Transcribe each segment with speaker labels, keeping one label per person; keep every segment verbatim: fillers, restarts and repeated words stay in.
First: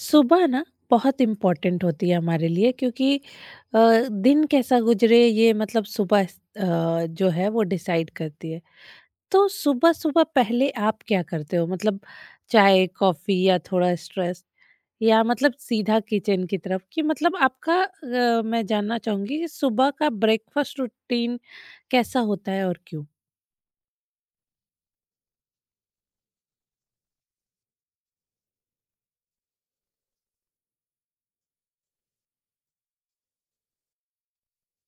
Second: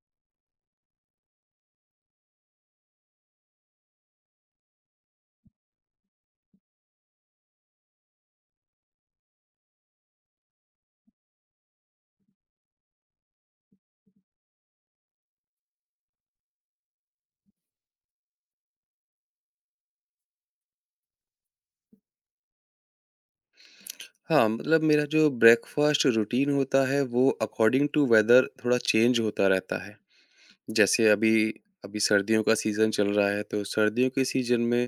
Speaker 1: सुबह ना बहुत इम्पोर्टेंट होती है हमारे लिए क्योंकि अ, दिन कैसा गुजरे ये मतलब सुबह अ, जो है वो डिसाइड करती है। तो सुबह सुबह पहले आप क्या करते हो? मतलब चाय कॉफी या थोड़ा स्ट्रेस या मतलब सीधा किचन की तरफ? कि मतलब आपका अ, मैं जानना चाहूंगी कि सुबह का ब्रेकफास्ट रूटीन कैसा होता है और क्यों?
Speaker 2: हाँ, मतलब मेरा जो ब्रेकफ़ास्ट रूटीन होता है वो अकॉर्डिंग टू वेदर थोड़ा चेंज होता रहता है। जैसे अभी अभी सर्दियों का सीज़न चल रहा है तो सर्दियों के सीज़न में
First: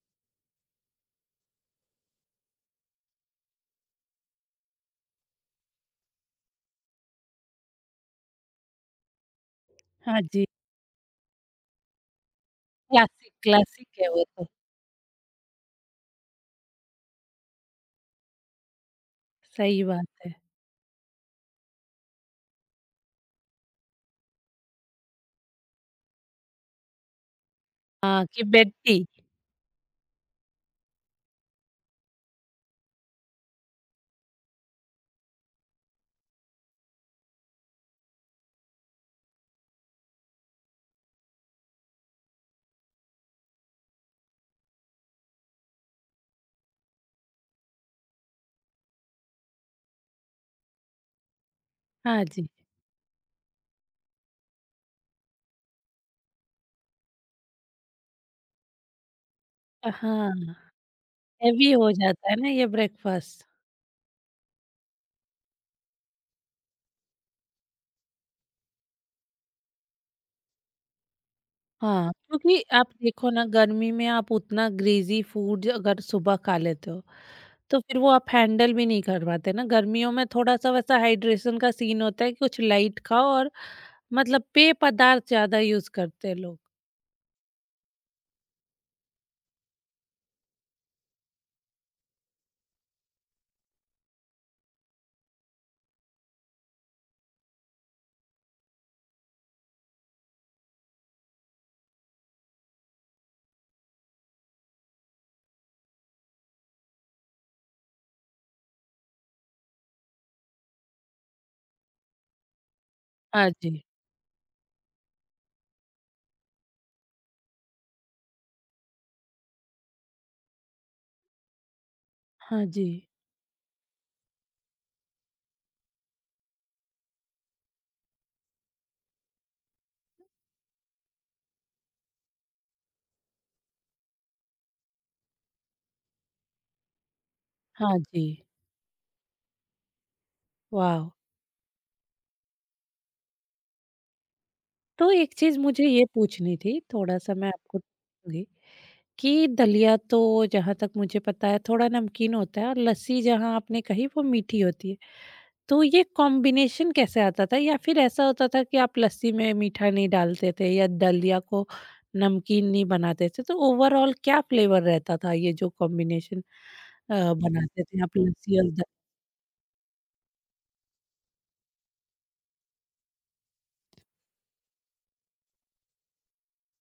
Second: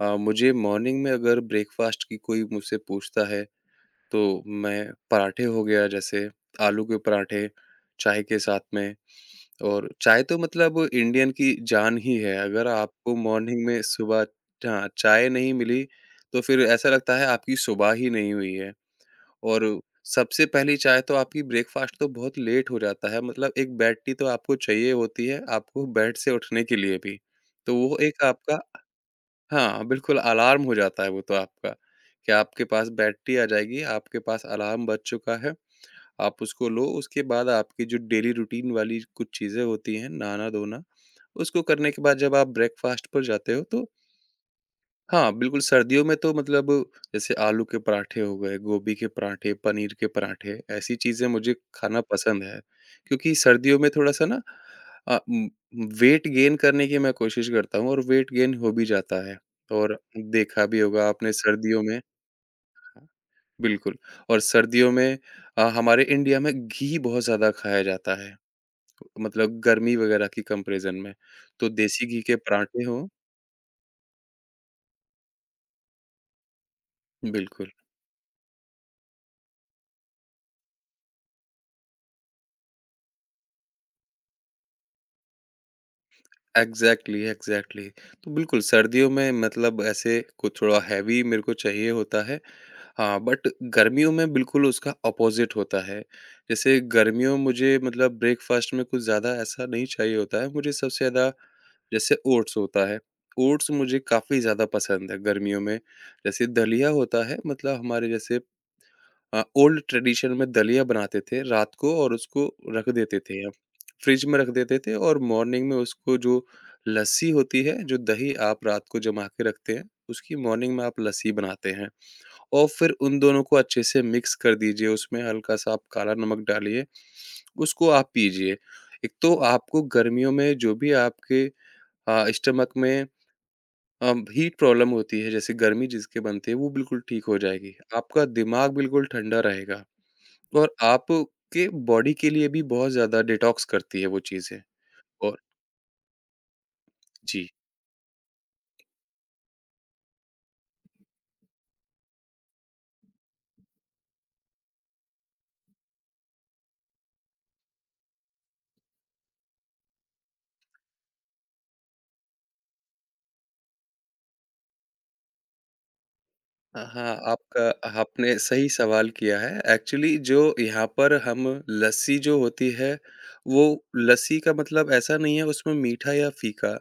Speaker 2: अ, मुझे मॉर्निंग में अगर ब्रेकफ़ास्ट की कोई मुझसे पूछता है तो मैं पराठे हो गया जैसे आलू के पराठे चाय के साथ में। और
Speaker 1: हाँ
Speaker 2: चाय तो
Speaker 1: जी।
Speaker 2: मतलब इंडियन की जान ही है। अगर आपको
Speaker 1: क्लासिक
Speaker 2: मॉर्निंग में
Speaker 1: क्लासिक है वो
Speaker 2: सुबह
Speaker 1: तो।
Speaker 2: हाँ, चाय नहीं मिली तो फिर ऐसा लगता है आपकी सुबह ही नहीं हुई है। और
Speaker 1: सही बात है।
Speaker 2: सबसे पहली चाय तो आपकी ब्रेकफ़ास्ट तो बहुत लेट हो जाता है, मतलब एक बेड टी तो आपको चाहिए होती है, आपको बेड से उठने के लिए भी। तो वो एक
Speaker 1: हाँ, कि
Speaker 2: आपका
Speaker 1: बेड टी।
Speaker 2: हाँ, बिल्कुल अलार्म हो जाता है वो तो आपका, कि आपके पास बेड टी आ जाएगी, आपके पास अलार्म बज चुका है, आप उसको लो, उसके बाद आपकी जो डेली रूटीन वाली कुछ चीज़ें होती हैं, नहाना-धोना, उसको करने के बाद जब आप ब्रेकफ़ास्ट पर जाते हो तो हाँ, बिल्कुल, सर्दियों में तो मतलब जैसे आलू के पराठे हो गए, गोभी के पराठे, पनीर के पराठे, ऐसी चीज़ें मुझे खाना
Speaker 1: हाँ
Speaker 2: पसंद
Speaker 1: जी
Speaker 2: है। क्योंकि सर्दियों में थोड़ा-सा ना अ, उम, वेट गेन करने की मैं कोशिश करता हूँ और वेट गेन हो भी जाता है। और
Speaker 1: हाँ।
Speaker 2: देखा भी होगा आपने
Speaker 1: हेवी
Speaker 2: सर्दियों
Speaker 1: हो
Speaker 2: में
Speaker 1: जाता है ना ये ब्रेकफास्ट।
Speaker 2: बिल्कुल। और सर्दियों में अ, हमारे इंडिया में घी बहुत ज़्यादा खाया जाता है, मतलब गर्मी वगैरह की कंपैरिज़न में। तो देसी
Speaker 1: हाँ,
Speaker 2: घी के
Speaker 1: क्योंकि
Speaker 2: पराठे
Speaker 1: आप
Speaker 2: हों
Speaker 1: देखो ना गर्मी में आप उतना ग्रीज़ी फूड अगर सुबह खा लेते हो,
Speaker 2: बिल्कुल।
Speaker 1: तो फिर वो आप हैंडल भी नहीं कर पाते ना। गर्मियों में थोड़ा-सा वैसा हाइड्रेशन का सीन होता है कि कुछ लाइट खाओ और मतलब पेय पदार्थ ज़्यादा यूज़ करते हैं लोग।
Speaker 2: Exactly, exactly. तो बिल्कुल सर्दियों में मतलब ऐसे कुछ थोड़ा हैवी मेरे को चाहिए होता है। हाँ, बट गर्मियों में बिल्कुल उसका अपोज़िट होता है। जैसे गर्मियों में मुझे मतलब ब्रेकफ़ास्ट में कुछ ज़्यादा ऐसा नहीं चाहिए होता है। मुझे सबसे ज़्यादा जैसे ओट्स होता है, ओट्स मुझे काफ़ी ज़्यादा पसंद है गर्मियों में। जैसे दलिया होता है मतलब हमारे जैसे अ, ओल्ड ट्रेडिशन में दलिया बनाते थे रात को और उसको रख देते थे
Speaker 1: हाँ
Speaker 2: हम।
Speaker 1: जी।
Speaker 2: फ्रिज में रख देते थे और मॉर्निंग में उसको जो लस्सी होती है, जो दही आप रात को जमा के रखते हैं, उसकी मॉर्निंग में आप लस्सी बनाते हैं
Speaker 1: हाँ
Speaker 2: और
Speaker 1: जी।
Speaker 2: फिर उन दोनों को अच्छे से मिक्स कर दीजिए, उसमें हल्का-सा आप काला नमक डालिए, उसको आप पीजिए। एक तो आपको गर्मियों में जो भी आपके अ, स्टमक में अ, हीट प्रॉब्लम होती है, जैसे गर्मी जिसके बनती है, वो बिल्कुल ठीक हो जाएगी।
Speaker 1: हाँ जी।
Speaker 2: आपका दिमाग बिल्कुल ठंडा रहेगा। और
Speaker 1: वाव!
Speaker 2: आपके बॉडी के लिए भी बहुत ज़्यादा डिटॉक्स करती है वो चीज़ें
Speaker 1: तो एक
Speaker 2: और
Speaker 1: चीज़ मुझे ये पूछनी थी, थोड़ा-सा मैं
Speaker 2: जी।
Speaker 1: आपको पूछूँगी कि दलिया तो जहाँ तक मुझे पता है थोड़ा नमकीन होता है और लस्सी जहाँ आपने कही वो मीठी होती है। तो ये कॉम्बिनेशन कैसे आता था? या फिर ऐसा होता था कि आप लस्सी में मीठा नहीं डालते थे या दलिया को नमकीन नहीं बनाते थे? तो ओवरऑल क्या फ्लेवर रहता था ये जो कॉम्बिनेशन
Speaker 2: अ, हाँ, आपका
Speaker 1: बनाते थे आप
Speaker 2: आपने
Speaker 1: लस्सी
Speaker 2: सही
Speaker 1: और द...?
Speaker 2: सवाल किया है। एक्चुअली जो यहाँ पर हम लस्सी जो होती है, वो लस्सी का मतलब ऐसा नहीं है उसमें मीठा या फ़ीका।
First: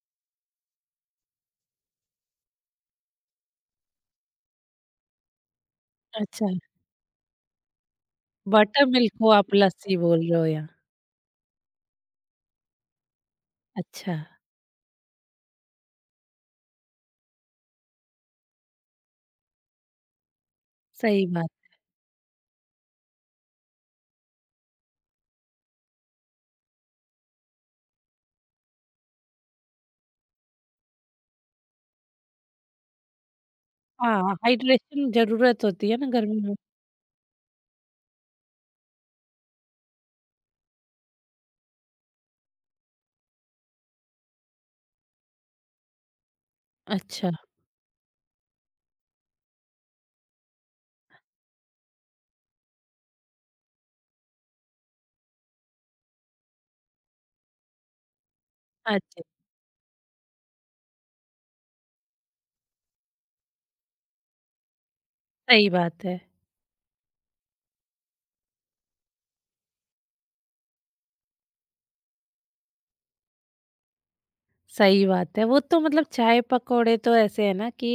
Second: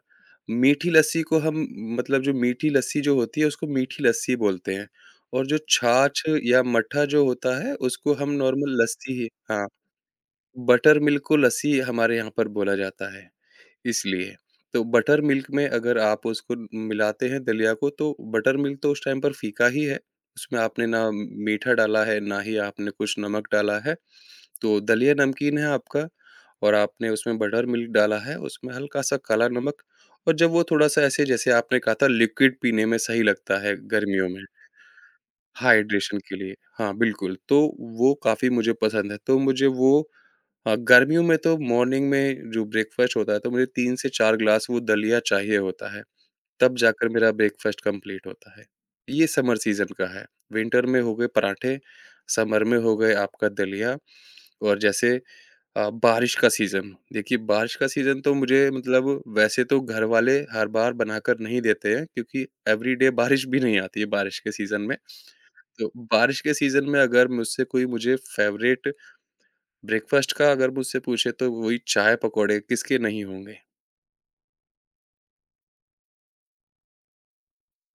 Speaker 2: मीठी लस्सी को हम मतलब जो मीठी लस्सी जो होती है उसको मीठी लस्सी बोलते हैं और जो छाछ
Speaker 1: अच्छा,
Speaker 2: या मट्ठा जो होता है उसको हम नॉर्मल
Speaker 1: बटर मिल्क
Speaker 2: लस्सी ही
Speaker 1: को आप
Speaker 2: हाँ,
Speaker 1: लस्सी बोल रहे हो यहाँ।
Speaker 2: बटर मिल्क को लस्सी हमारे यहाँ पर बोला जाता है।
Speaker 1: अच्छा।
Speaker 2: इसलिए। तो बटर मिल्क में अगर आप उसको मिलाते हैं दलिया को तो बटर मिल्क तो उस टाइम पर फीका ही है। उसमें आपने ना
Speaker 1: सही बात।
Speaker 2: मीठा डाला है, ना ही आपने कुछ नमक डाला है। तो दलिया नमकीन है आपका और आपने उसमें बटर मिल्क डाला है, उसमें हल्का-सा काला नमक और जब वो थोड़ा-सा ऐसे जैसे आपने कहा था लिक्विड पीने में सही लगता है गर्मियों
Speaker 1: हाँ,
Speaker 2: में,
Speaker 1: हाइड्रेशन जरूरत होती है ना
Speaker 2: हाइड्रेशन के
Speaker 1: गर्मी में।
Speaker 2: लिए। हाँ, बिल्कुल। तो वो काफ़ी मुझे पसंद है। तो मुझे वो हाँ, गर्मियों में तो मॉर्निंग में जो ब्रेकफ़ास्ट होता है तो मुझे तीन से चार ग्लास वो दलिया चाहिए होता है, तब जाकर
Speaker 1: अच्छा।
Speaker 2: मेरा ब्रेकफ़ास्ट कंप्लीट होता है। ये समर सीज़न का है, विंटर में हो गए पराठे, समर में हो गए आपका दलिया और जैसे अ, बारिश का सीज़न, देखिए बारिश का सीज़न तो मुझे मतलब
Speaker 1: अच्छा।
Speaker 2: वैसे तो घर वाले हर बार बनाकर नहीं देते हैं क्योंकि एवरीडे बारिश भी नहीं आती है बारिश के सीज़न में।
Speaker 1: सही
Speaker 2: तो
Speaker 1: बात है।
Speaker 2: बारिश के सीज़न में अगर मुझसे कोई मुझे फ़ेवरेट ब्रेकफ़ास्ट का अगर मुझसे पूछे तो वही चाय-पकौड़े किसके नहीं होंगे।
Speaker 1: सही बात है। वो तो मतलब चाय पकौड़े तो ऐसे है ना कि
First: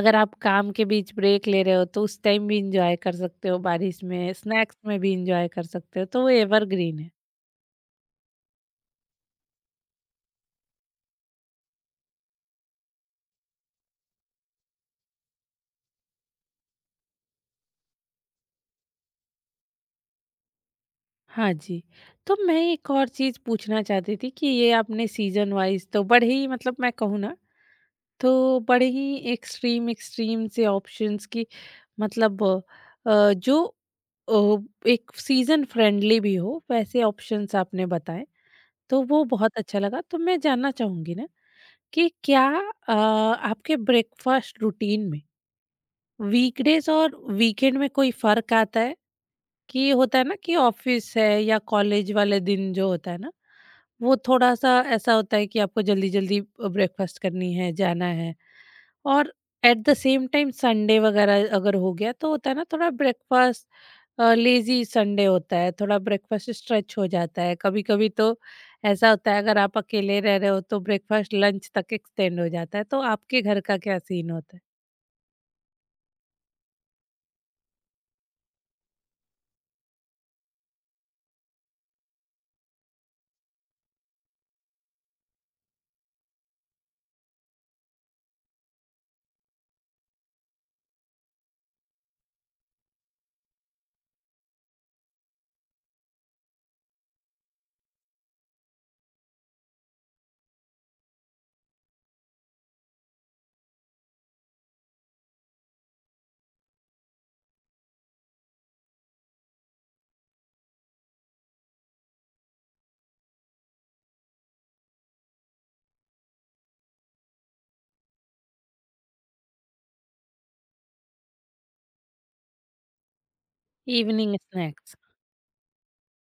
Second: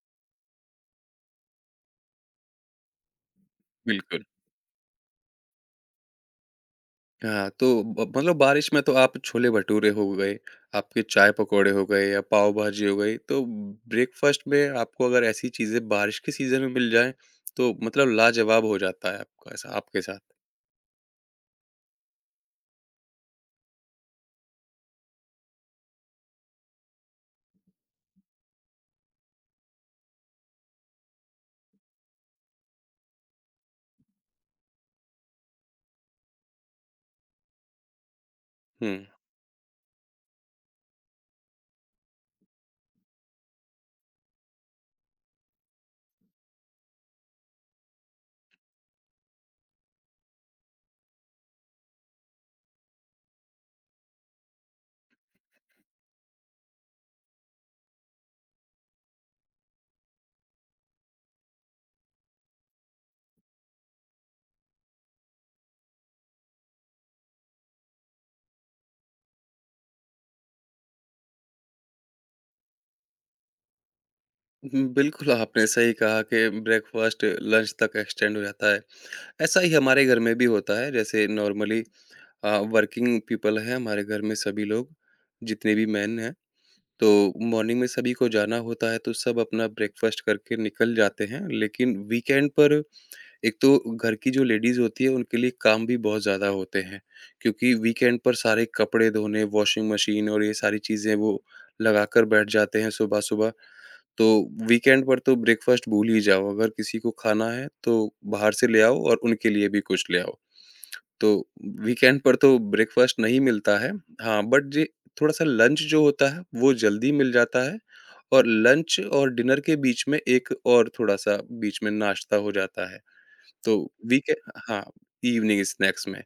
Speaker 1: अगर आप काम के बीच ब्रेक ले रहे हो तो उस टाइम भी एन्जॉय कर सकते हो, बारिश
Speaker 2: बिल्कुल।
Speaker 1: में, स्नैक्स में भी एन्जॉय कर सकते हो, तो वो एवरग्रीन है।
Speaker 2: हाँ, तो ब मतलब बारिश में तो आप छोले-भटूरे हो गए, आपके चाय-पकौड़े हो गए या पाव-भाजी हो गई, तो ब्रेकफ़ास्ट में आपको अगर ऐसी चीज़ें बारिश के सीज़न में मिल जाएँ, तो मतलब लाजवाब हो जाता है आपका ऐसा आपके साथ।
Speaker 1: हाँ जी। तो मैं एक और चीज़ पूछना चाहती थी कि ये आपने सीज़न वाइज़ तो बड़े ही मतलब मैं कहूँ ना तो बड़े ही एक्सट्रीम, एक्सट्रीम से ऑप्शंस की मतलब अ, जो अ, एक सीज़न फ्रेंडली भी हो वैसे ऑप्शंस आपने बताए।
Speaker 2: हुँ।
Speaker 1: तो वो बहुत अच्छा लगा। तो मैं जानना चाहूँगी ना कि क्या अ, आपके ब्रेकफ़ास्ट रूटीन में वीकडेज़ और वीकेंड में कोई फ़र्क आता है? कि होता है ना कि ऑफिस है या कॉलेज वाले दिन जो होता है ना वो थोड़ा सा ऐसा होता है कि आपको जल्दी जल्दी ब्रेकफास्ट करनी है, जाना है। और at the same time Sunday वगैरह अगर हो गया तो होता है ना थोड़ा ब्रेकफास्ट, लेजी संडे होता है, थोड़ा ब्रेकफास्ट स्ट्रेच हो जाता है कभी कभी। तो ऐसा होता है अगर आप अकेले रह रहे हो तो ब्रेकफास्ट लंच तक एक्सटेंड हो जाता है। तो आपके घर का क्या सीन होता है?
Speaker 2: हुँ, बिल्कुल आपने सही कहा कि ब्रेकफ़ास्ट लंच तक एक्सटेंड हो जाता है। ऐसा ही हमारे घर में भी होता है, जैसे नॉर्मली अ, वर्किंग पीपल हैं हमारे घर में सभी लोग, जितने भी मेन हैं। तो मॉर्निंग में सभी को जाना होता है तो सब अपना ब्रेकफ़ास्ट करके निकल जाते हैं, लेकिन वीकेंड पर एक तो घर की जो लेडीज़ होती है उनके लिए काम भी बहुत ज़्यादा होते हैं, क्योंकि वीकेंड पर सारे कपड़े धोने, वॉशिंग मशीन और ये सारी चीज़ें वो लगाकर बैठ जाते हैं सुबह-सुबह। तो वीकेंड पर तो ब्रेकफ़ास्ट भूल ही जाओ, अगर किसी को खाना है तो बाहर से ले आओ और उनके लिए भी कुछ ले आओ। तो वीकेंड पर तो ब्रेकफ़ास्ट नहीं मिलता है। हाँ, बट जे थोड़ा-सा लंच जो होता है, वो जल्दी मिल जाता है और लंच और डिनर के बीच में एक और थोड़ा-सा बीच में नाश्ता हो जाता है। तो वीके
Speaker 1: इवनिंग
Speaker 2: हाँ,
Speaker 1: स्नैक्स।
Speaker 2: इवनिंग स्नैक्स में।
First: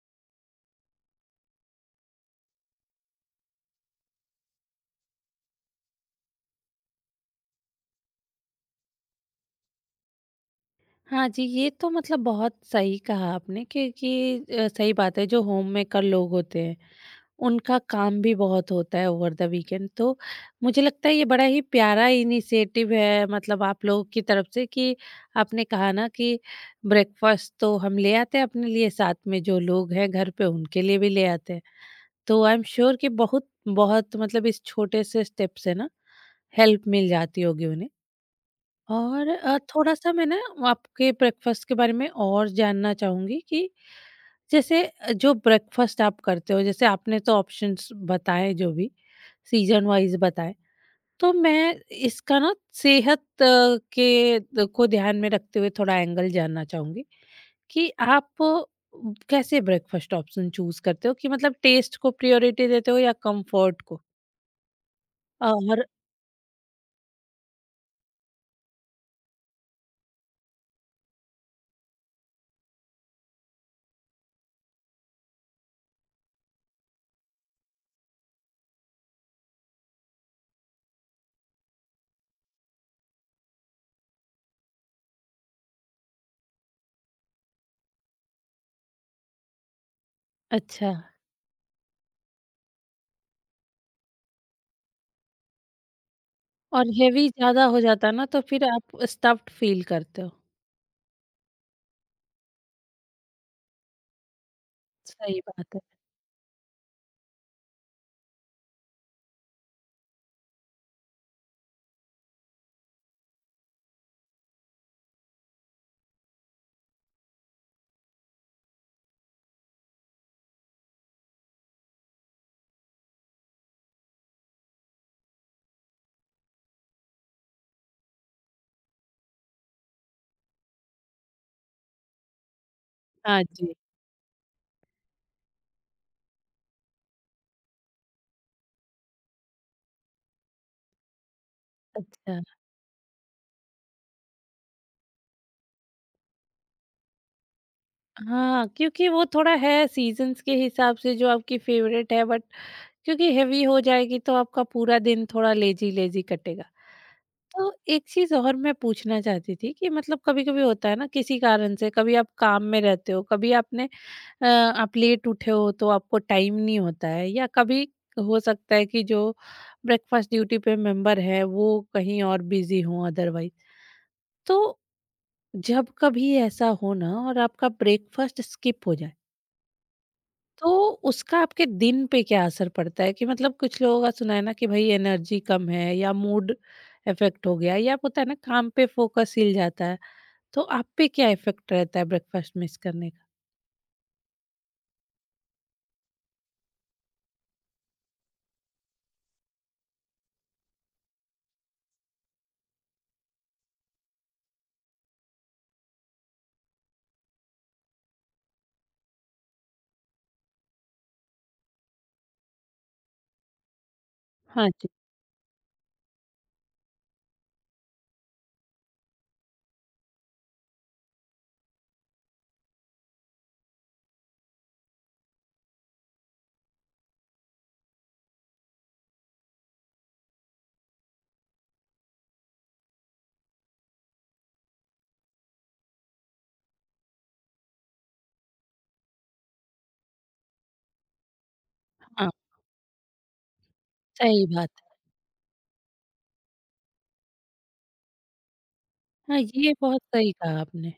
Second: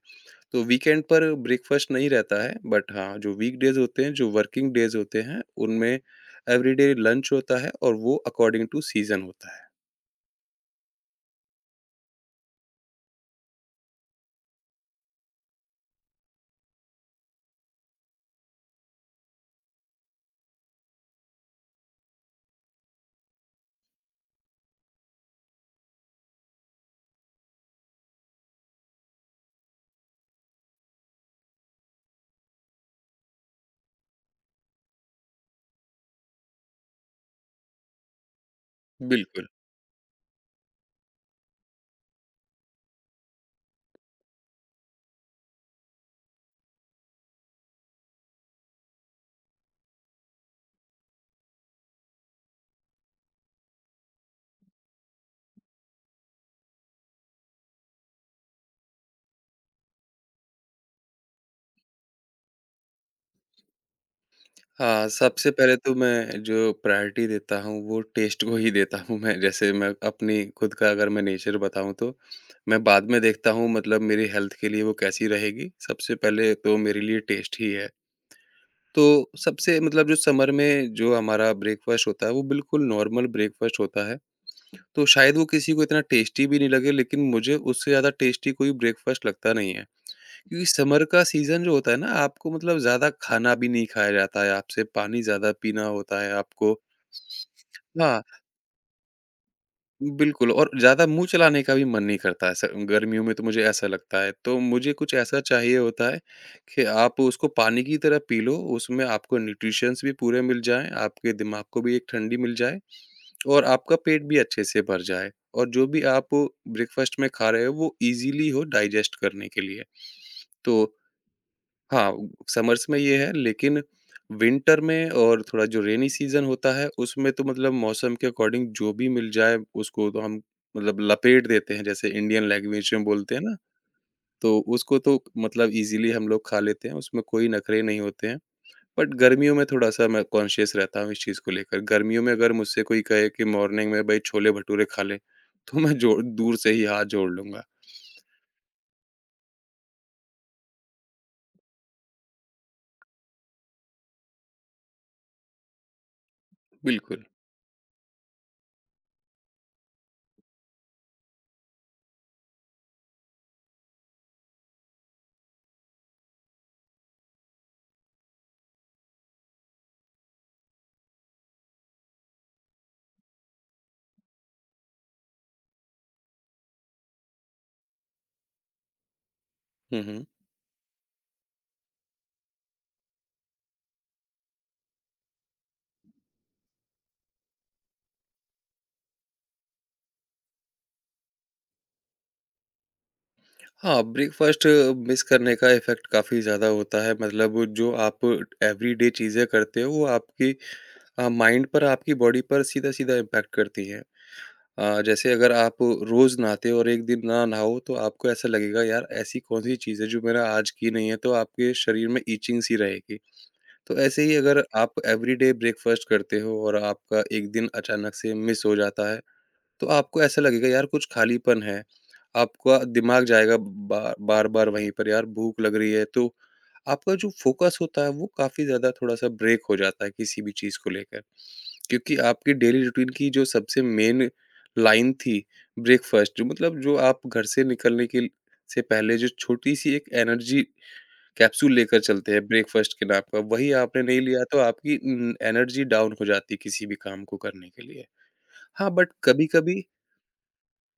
Speaker 2: तो वीकेंड पर ब्रेकफ़ास्ट नहीं रहता है, बट हाँ, जो वीकडेज़ होते हैं, जो वर्किंग डेज़ होते हैं, उनमें एवरीडे लंच होता है और वो अकॉर्डिंग टू सीज़न होता है।
Speaker 1: हाँ जी, ये तो मतलब बहुत सही कहा आपने क्योंकि अ, सही बात है, जो होम मेकर लोग होते हैं, उनका काम भी बहुत होता है ओवर द वीकेंड। तो मुझे लगता है ये बड़ा ही प्यारा इनिशिएटिव है मतलब आप लोगों की तरफ से कि आपने कहा ना कि ब्रेकफास्ट तो हम ले आते हैं अपने लिए, साथ में जो लोग हैं घर पे उनके लिए भी ले आते हैं। तो आई एम श्योर कि बहुत बहुत मतलब इस छोटे से स्टेप से ना हेल्प मिल जाती होगी उन्हें। और
Speaker 2: बिल्कुल।
Speaker 1: अ, थोड़ा-सा मैं ना आपके ब्रेकफ़ास्ट के बारे में और जानना चाहूँगी कि जैसे अ, जो ब्रेकफ़ास्ट आप करते हो, जैसे आपने तो ऑप्शंस बताए जो भी, सीज़न वाइज़ बताए। तो मैं इसका ना सेहत अ, के द को ध्यान में रखते हुए थोड़ा एंगल जानना चाहूँगी कि आप उम, कैसे ब्रेकफ़ास्ट ऑप्शन चूज़ करते हो? कि मतलब टेस्ट को प्रायोरिटी देते हो या कम्फ़र्ट को?
Speaker 2: हाँ, सबसे पहले
Speaker 1: और
Speaker 2: तो मैं जो प्रायोरिटी देता हूँ वो टेस्ट को ही देता हूँ मैं जैसे मैं अपनी खुद का अगर मैं नेचर बताऊँ तो, मैं बाद में देखता हूँ मतलब मेरी हेल्थ के लिए वो कैसी रहेगी, सबसे पहले तो मेरे लिए टेस्ट ही है। तो सबसे मतलब जो समर में जो हमारा ब्रेकफ़ास्ट होता है वो बिल्कुल नॉर्मल ब्रेकफ़ास्ट होता है, तो शायद वो किसी को इतना टेस्टी भी नहीं लगे लेकिन मुझे उससे ज़्यादा टेस्टी कोई ब्रेकफ़ास्ट लगता नहीं है। क्योंकि
Speaker 1: अच्छा।
Speaker 2: समर का सीज़न जो होता है ना, आपको मतलब ज़्यादा खाना भी नहीं खाया जाता है आपसे, पानी ज़्यादा पीना होता है आपको
Speaker 1: और हेवी ज़्यादा हो जाता है
Speaker 2: हाँ,
Speaker 1: ना तो फिर आप स्टफ़्ड फ़ील करते हो।
Speaker 2: बिल्कुल और ज़्यादा मुँह चलाने का भी मन नहीं करता है स गर्मियों में तो मुझे ऐसा लगता है। तो मुझे कुछ
Speaker 1: सही
Speaker 2: ऐसा
Speaker 1: बात
Speaker 2: चाहिए
Speaker 1: है।
Speaker 2: होता है कि आप उसको पानी की तरह पी लो, उसमें आपको न्यूट्रिशंस भी पूरे मिल जाएँ, आपके दिमाग को भी एक ठंडी मिल जाए और आपका पेट भी अच्छे से भर जाए। और जो भी आप ब्रेकफ़ास्ट में खा रहे हो, वो ईज़िली हो डाइजेस्ट करने के लिए। तो हाँ, समर्स में ये है लेकिन विंटर में और थोड़ा जो रेनी सीज़न होता है उसमें तो मतलब मौसम के अकॉर्डिंग जो भी मिल जाए उसको तो हम मतलब लपेट देते हैं जैसे इंडियन लैंग्वेज में बोलते
Speaker 1: हाँ
Speaker 2: हैं ना,
Speaker 1: जी,
Speaker 2: तो उसको तो मतलब ईज़िली हम लोग खा लेते हैं, उसमें कोई नखरे नहीं होते हैं। बट गर्मियों में थोड़ा-सा मैं कॉन्शियस रहता हूँ इस चीज़ को लेकर। गर्मियों में
Speaker 1: अच्छा।
Speaker 2: अगर मुझसे कोई कहे कि मॉर्निंग में भई छोले भटूरे खा ले, तो मैं जोड़ दूर से ही हाथ जोड़ लूँगा।
Speaker 1: हाँ, क्योंकि वो थोड़ा है सीज़न्स के हिसाब से जो आपकी फ़ेवरेट है, बट क्योंकि हेवी हो जाएगी तो आपका पूरा दिन थोड़ा लेज़ी-लेज़ी कटेगा।
Speaker 2: बिल्कुल।
Speaker 1: तो एक चीज़ और मैं पूछना चाहती थी कि मतलब कभी-कभी होता है ना किसी कारण से, कभी आप काम में रहते हो, कभी आपने अ, आप लेट उठे हो तो आपको टाइम नहीं होता है, या कभी हो सकता है कि जो ब्रेकफ़ास्ट ड्यूटी पे मेंबर है वो कहीं और बिज़ी हों अदरवाइज़। तो जब कभी ऐसा हो ना और आपका ब्रेकफास्ट स्किप हो जाए
Speaker 2: हुँ, हुँ।
Speaker 1: तो उसका आपके दिन पे क्या असर पड़ता है? कि मतलब कुछ लोगों का सुना है ना कि भाई एनर्जी कम है, या मूड इफेक्ट हो गया, या होता है ना काम पे फोकस हिल जाता है, तो आप पे क्या इफेक्ट रहता है ब्रेकफास्ट मिस करने का?
Speaker 2: हाँ, ब्रेकफ़ास्ट मिस करने का इफ़ेक्ट काफ़ी ज़्यादा होता है मतलब जो आप एवरीडे चीज़ें करते हो वो आपकी अ, माइंड पर, आपकी बॉडी पर सीधा-सीधा इम्पैक्ट करती हैं। अ, जैसे अगर आप रोज़ नहाते हो और एक दिन ना नहाओ तो आपको ऐसा लगेगा यार ऐसी कौन-सी चीज़ है जो मैंने आज की नहीं है, तो आपके शरीर में इचिंग सी रहेगी। तो ऐसे ही अगर
Speaker 1: हाँ जी।
Speaker 2: आप एवरीडे ब्रेकफ़ास्ट करते हो और आपका एक दिन अचानक से मिस हो जाता है तो आपको ऐसा लगेगा यार कुछ खालीपन है, आपका दिमाग जाएगा बा बार-बार वहीं पर यार भूख लग रही है तो आपका जो फ़ोकस होता है वो काफ़ी ज़्यादा थोड़ा-सा ब्रेक हो जाता है किसी भी चीज़ को लेकर। क्योंकि आपकी डेली रूटीन की जो सबसे मेन लाइन थी ब्रेकफ़ास्ट जो मतलब जो आप घर से निकलने के से पहले जो छोटी-सी एक एनर्जी कैप्सूल लेकर
Speaker 1: हाँ,
Speaker 2: चलते हैं ब्रेकफ़ास्ट के नाम पर, वही आपने नहीं लिया
Speaker 1: सही
Speaker 2: तो
Speaker 1: बात है।
Speaker 2: आपकी उम, एनर्जी डाउन हो जाती है किसी भी काम को करने के लिए। हाँ, बट
Speaker 1: हाँ, ये
Speaker 2: कभी-कभी
Speaker 1: बहुत सही कहा आपने।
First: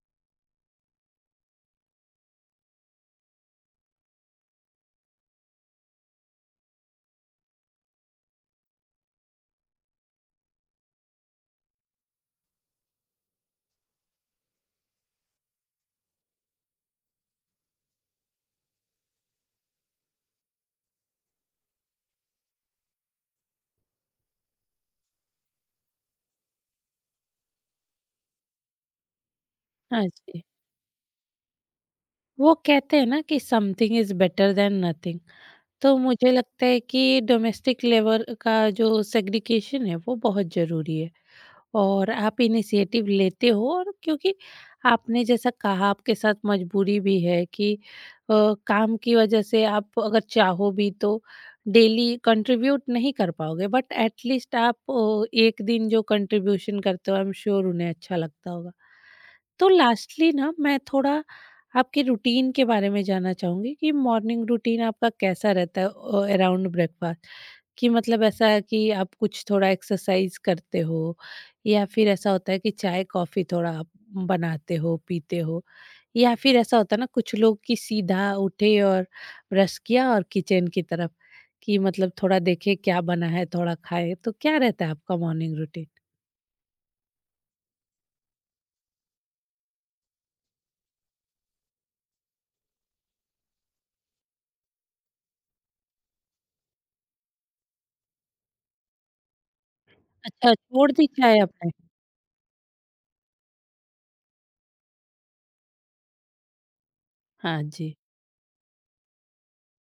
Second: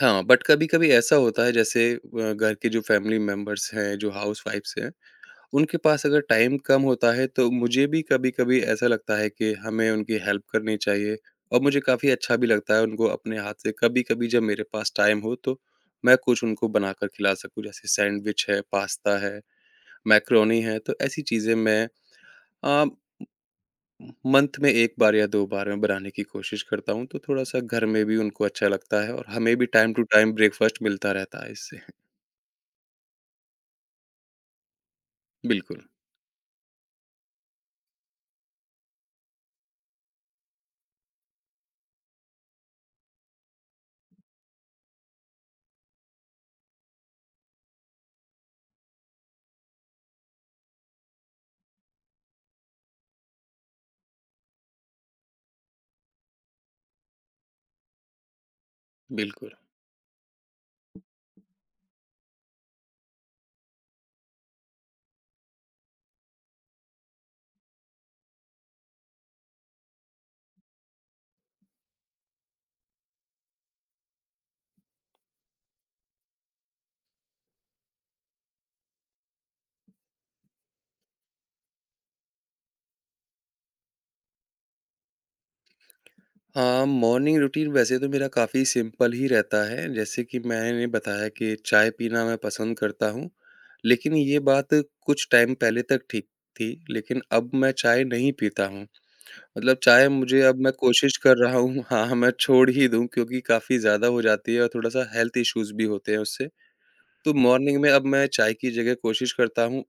Speaker 2: हाँ, बट कभी-कभी ऐसा होता है जैसे अ, घर के जो फैमिली मेंबर्स हैं, जो हाउसवाइफ्स हैं, उनके पास अगर टाइम कम होता है तो मुझे भी कभी-कभी ऐसा लगता है कि हमें उनकी हेल्प करनी चाहिए और मुझे काफ़ी अच्छा भी लगता है उनको अपने हाथ से कभी-कभी जब मेरे पास टाइम हो तो मैं कुछ उनको बनाकर खिला सकूँ, जैसे सैंडविच है, पास्ता है, मैकरोनी है, तो ऐसी चीज़ें मैं अ, मंथ में एक बार या दो बार मैं बनाने की कोशिश करता हूँ, तो थोड़ा-सा घर में भी उनको अच्छा लगता है और हमें भी टाइम टू
Speaker 1: हाँ
Speaker 2: टाइम
Speaker 1: जी।
Speaker 2: ब्रेकफ़ास्ट मिलता रहता है इससे।
Speaker 1: वो कहते हैं ना कि something is better than nothing.
Speaker 2: बिल्कुल,
Speaker 1: तो मुझे लगता है कि डोमेस्टिक लेवल का जो सेग्रीगेशन है वो बहुत जरूरी है और आप इनिशिएटिव लेते हो। और क्योंकि आपने जैसा कहा आपके साथ मजबूरी भी है कि अ, काम की वजह से आप अगर चाहो भी तो डेली कंट्रीब्यूट नहीं कर पाओगे, बट एटलीस्ट आप अ, एक दिन जो कंट्रीब्यूशन करते हो आई एम श्योर उन्हें अच्छा लगता होगा।
Speaker 2: बिल्कुल।
Speaker 1: तो लास्टली ना मैं थोड़ा आपके रूटीन के बारे में जानना चाहूंगी कि मॉर्निंग रूटीन आपका कैसा रहता है अराउंड ब्रेकफास्ट? कि मतलब ऐसा है कि आप कुछ थोड़ा एक्सरसाइज करते हो, या फिर ऐसा होता है कि चाय कॉफी थोड़ा आप बनाते हो पीते हो, या फिर ऐसा होता है ना कुछ लोग कि सीधा उठे और ब्रश किया और किचन की तरफ, कि मतलब थोड़ा देखे क्या बना है थोड़ा खाए? तो क्या रहता है आपका मॉर्निंग रूटीन?
Speaker 2: हाँ, मॉर्निंग रूटीन वैसे तो मेरा काफ़ी सिंपल ही रहता है, जैसे कि मैंने बताया कि चाय पीना मैं पसंद करता हूँ, लेकिन ये बात कुछ टाइम पहले तक ठीक थी, लेकिन अब मैं चाय नहीं पीता हूँ। मतलब चाय मुझे
Speaker 1: अच्छा,
Speaker 2: अब मैं
Speaker 1: छोड़ दी
Speaker 2: कोशिश कर
Speaker 1: चाय
Speaker 2: रहा
Speaker 1: आपने।
Speaker 2: हूँ हाँ, मैं छोड़ ही दूँ क्योंकि काफ़ी ज़्यादा हो जाती है और थोड़ा-सा हेल्थ इश्यूज़ भी होते हैं उससे। तो
Speaker 1: हाँ
Speaker 2: मॉर्निंग में
Speaker 1: जी।
Speaker 2: अब मैं चाय की जगह कोशिश करता हूँ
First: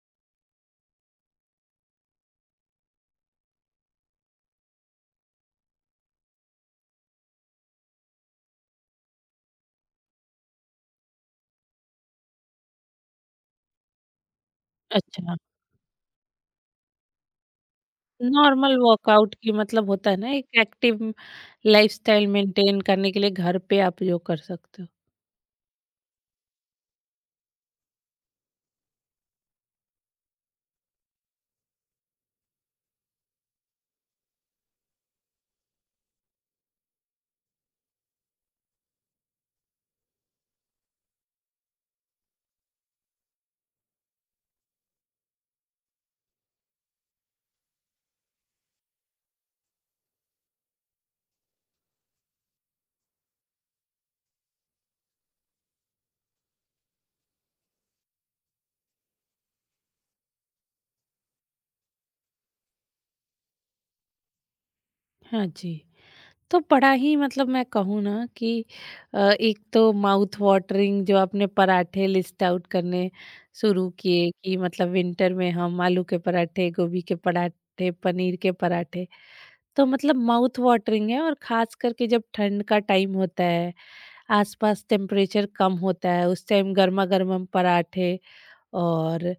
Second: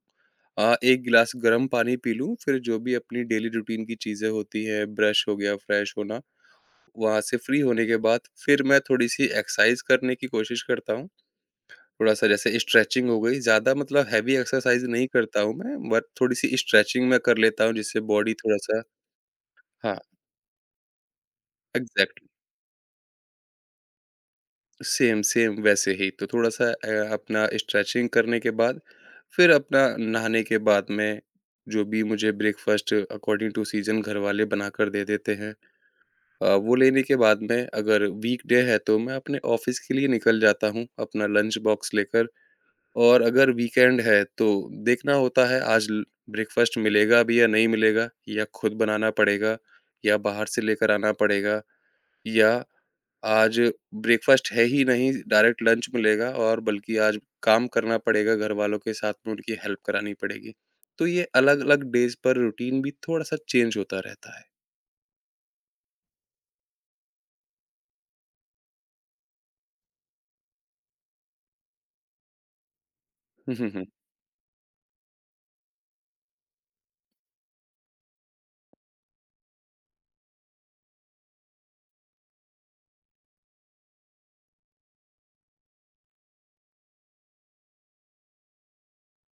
Speaker 2: अ, एक गिलास गर्म पानी पी लूँ, फिर जो भी अपनी डेली रूटीन की चीज़ें होती हैं, ब्रश हो गया, फ्रेश होना, वहाँ से फ्री होने के बाद फिर मैं थोड़ी-सी एक्सरसाइज करने की कोशिश करता हूँ। थोड़ा-सा जैसे स्ट्रेचिंग हो गई, ज़्यादा मतलब हेवी एक्सरसाइज नहीं
Speaker 1: अच्छा,
Speaker 2: करता हूँ मैं, बट थोड़ी-सी स्ट्रेचिंग मैं कर लेता हूँ जिससे बॉडी
Speaker 1: नॉर्मल
Speaker 2: थोड़ा-सा
Speaker 1: वर्कआउट की मतलब
Speaker 2: हाँ,
Speaker 1: होता है ना एक एक्टिव लाइफस्टाइल
Speaker 2: एग्ज़ैक्टली।
Speaker 1: मेंटेन करने के लिए घर पे आप योग कर सकते हो।
Speaker 2: सेम, सेम वैसे ही। तो थोड़ा-सा अ, अपना स्ट्रेचिंग करने के बाद, फिर अपना नहाने के बाद में, जो भी मुझे ब्रेकफ़ास्ट अकॉर्डिंग टू सीज़न घर वाले बनाकर दे देते हैं अ, वो लेने के बाद में अगर वीकडे है तो मैं अपने ऑफ़िस के लिए निकल जाता हूँ, अपना लंच बॉक्स लेकर और अगर वीकेंड है तो देखना होता है आज ल ब्रेकफ़ास्ट मिलेगा भी या नहीं मिलेगा या खुद बनाना पड़ेगा या बाहर से लेकर आना पड़ेगा। या आज ब्रेकफास्ट है ही नहीं, डायरेक्ट लंच मिलेगा और बल्कि आज काम करना पड़ेगा घरवालों के साथ में उनकी हेल्प करानी पड़ेगी। तो ये अलग-अलग डेज़ पर रूटीन भी थोड़ा-सा चेंज होता रहता है।
Speaker 1: हाँ जी। तो बड़ा ही मतलब मैं कहूँ ना कि अ, एक तो माउथ वाटरिंग जो आपने पराठे लिस्ट आउट करने
Speaker 2: हुँ, हुँ, हुँ।
Speaker 1: शुरू किए कि मतलब विंटर में हम आलू के पराठे, गोभी के पराठे, पनीर के पराठे, तो मतलब माउथ वाटरिंग है। और खास करके जब ठंड का टाइम होता है, आसपास टेम्परेचर कम होता है, उस टाइम गरमा-गरम हम पराठे और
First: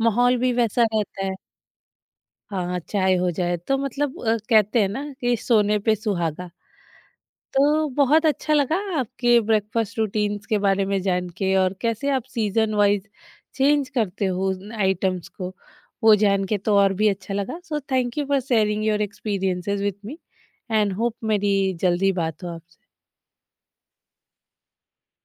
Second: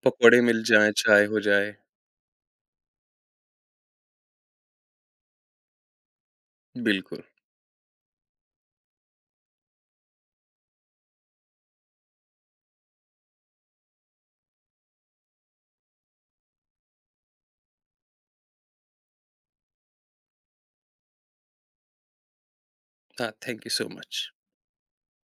Speaker 1: माहौल
Speaker 2: पकौड़े
Speaker 1: भी
Speaker 2: मिल
Speaker 1: वैसा
Speaker 2: जाएँ,
Speaker 1: रहता
Speaker 2: चाय
Speaker 1: है।
Speaker 2: हो जाए।
Speaker 1: हाँ, चाय हो जाए तो मतलब अ, कहते हैं ना कि सोने पे सुहागा।
Speaker 2: बिल्कुल।
Speaker 1: तो बहुत अच्छा लगा आपके ब्रेकफास्ट रूटीन्स के बारे में जान के, और कैसे आप सीज़न वाइज़ चेंज करते हो उन आइटम्स को, वो जान के तो और भी अच्छा लगा। So thank you for sharing your experiences with me and hope मेरी जल्दी बात हो
Speaker 2: हाँ, थैंक यू सो मच।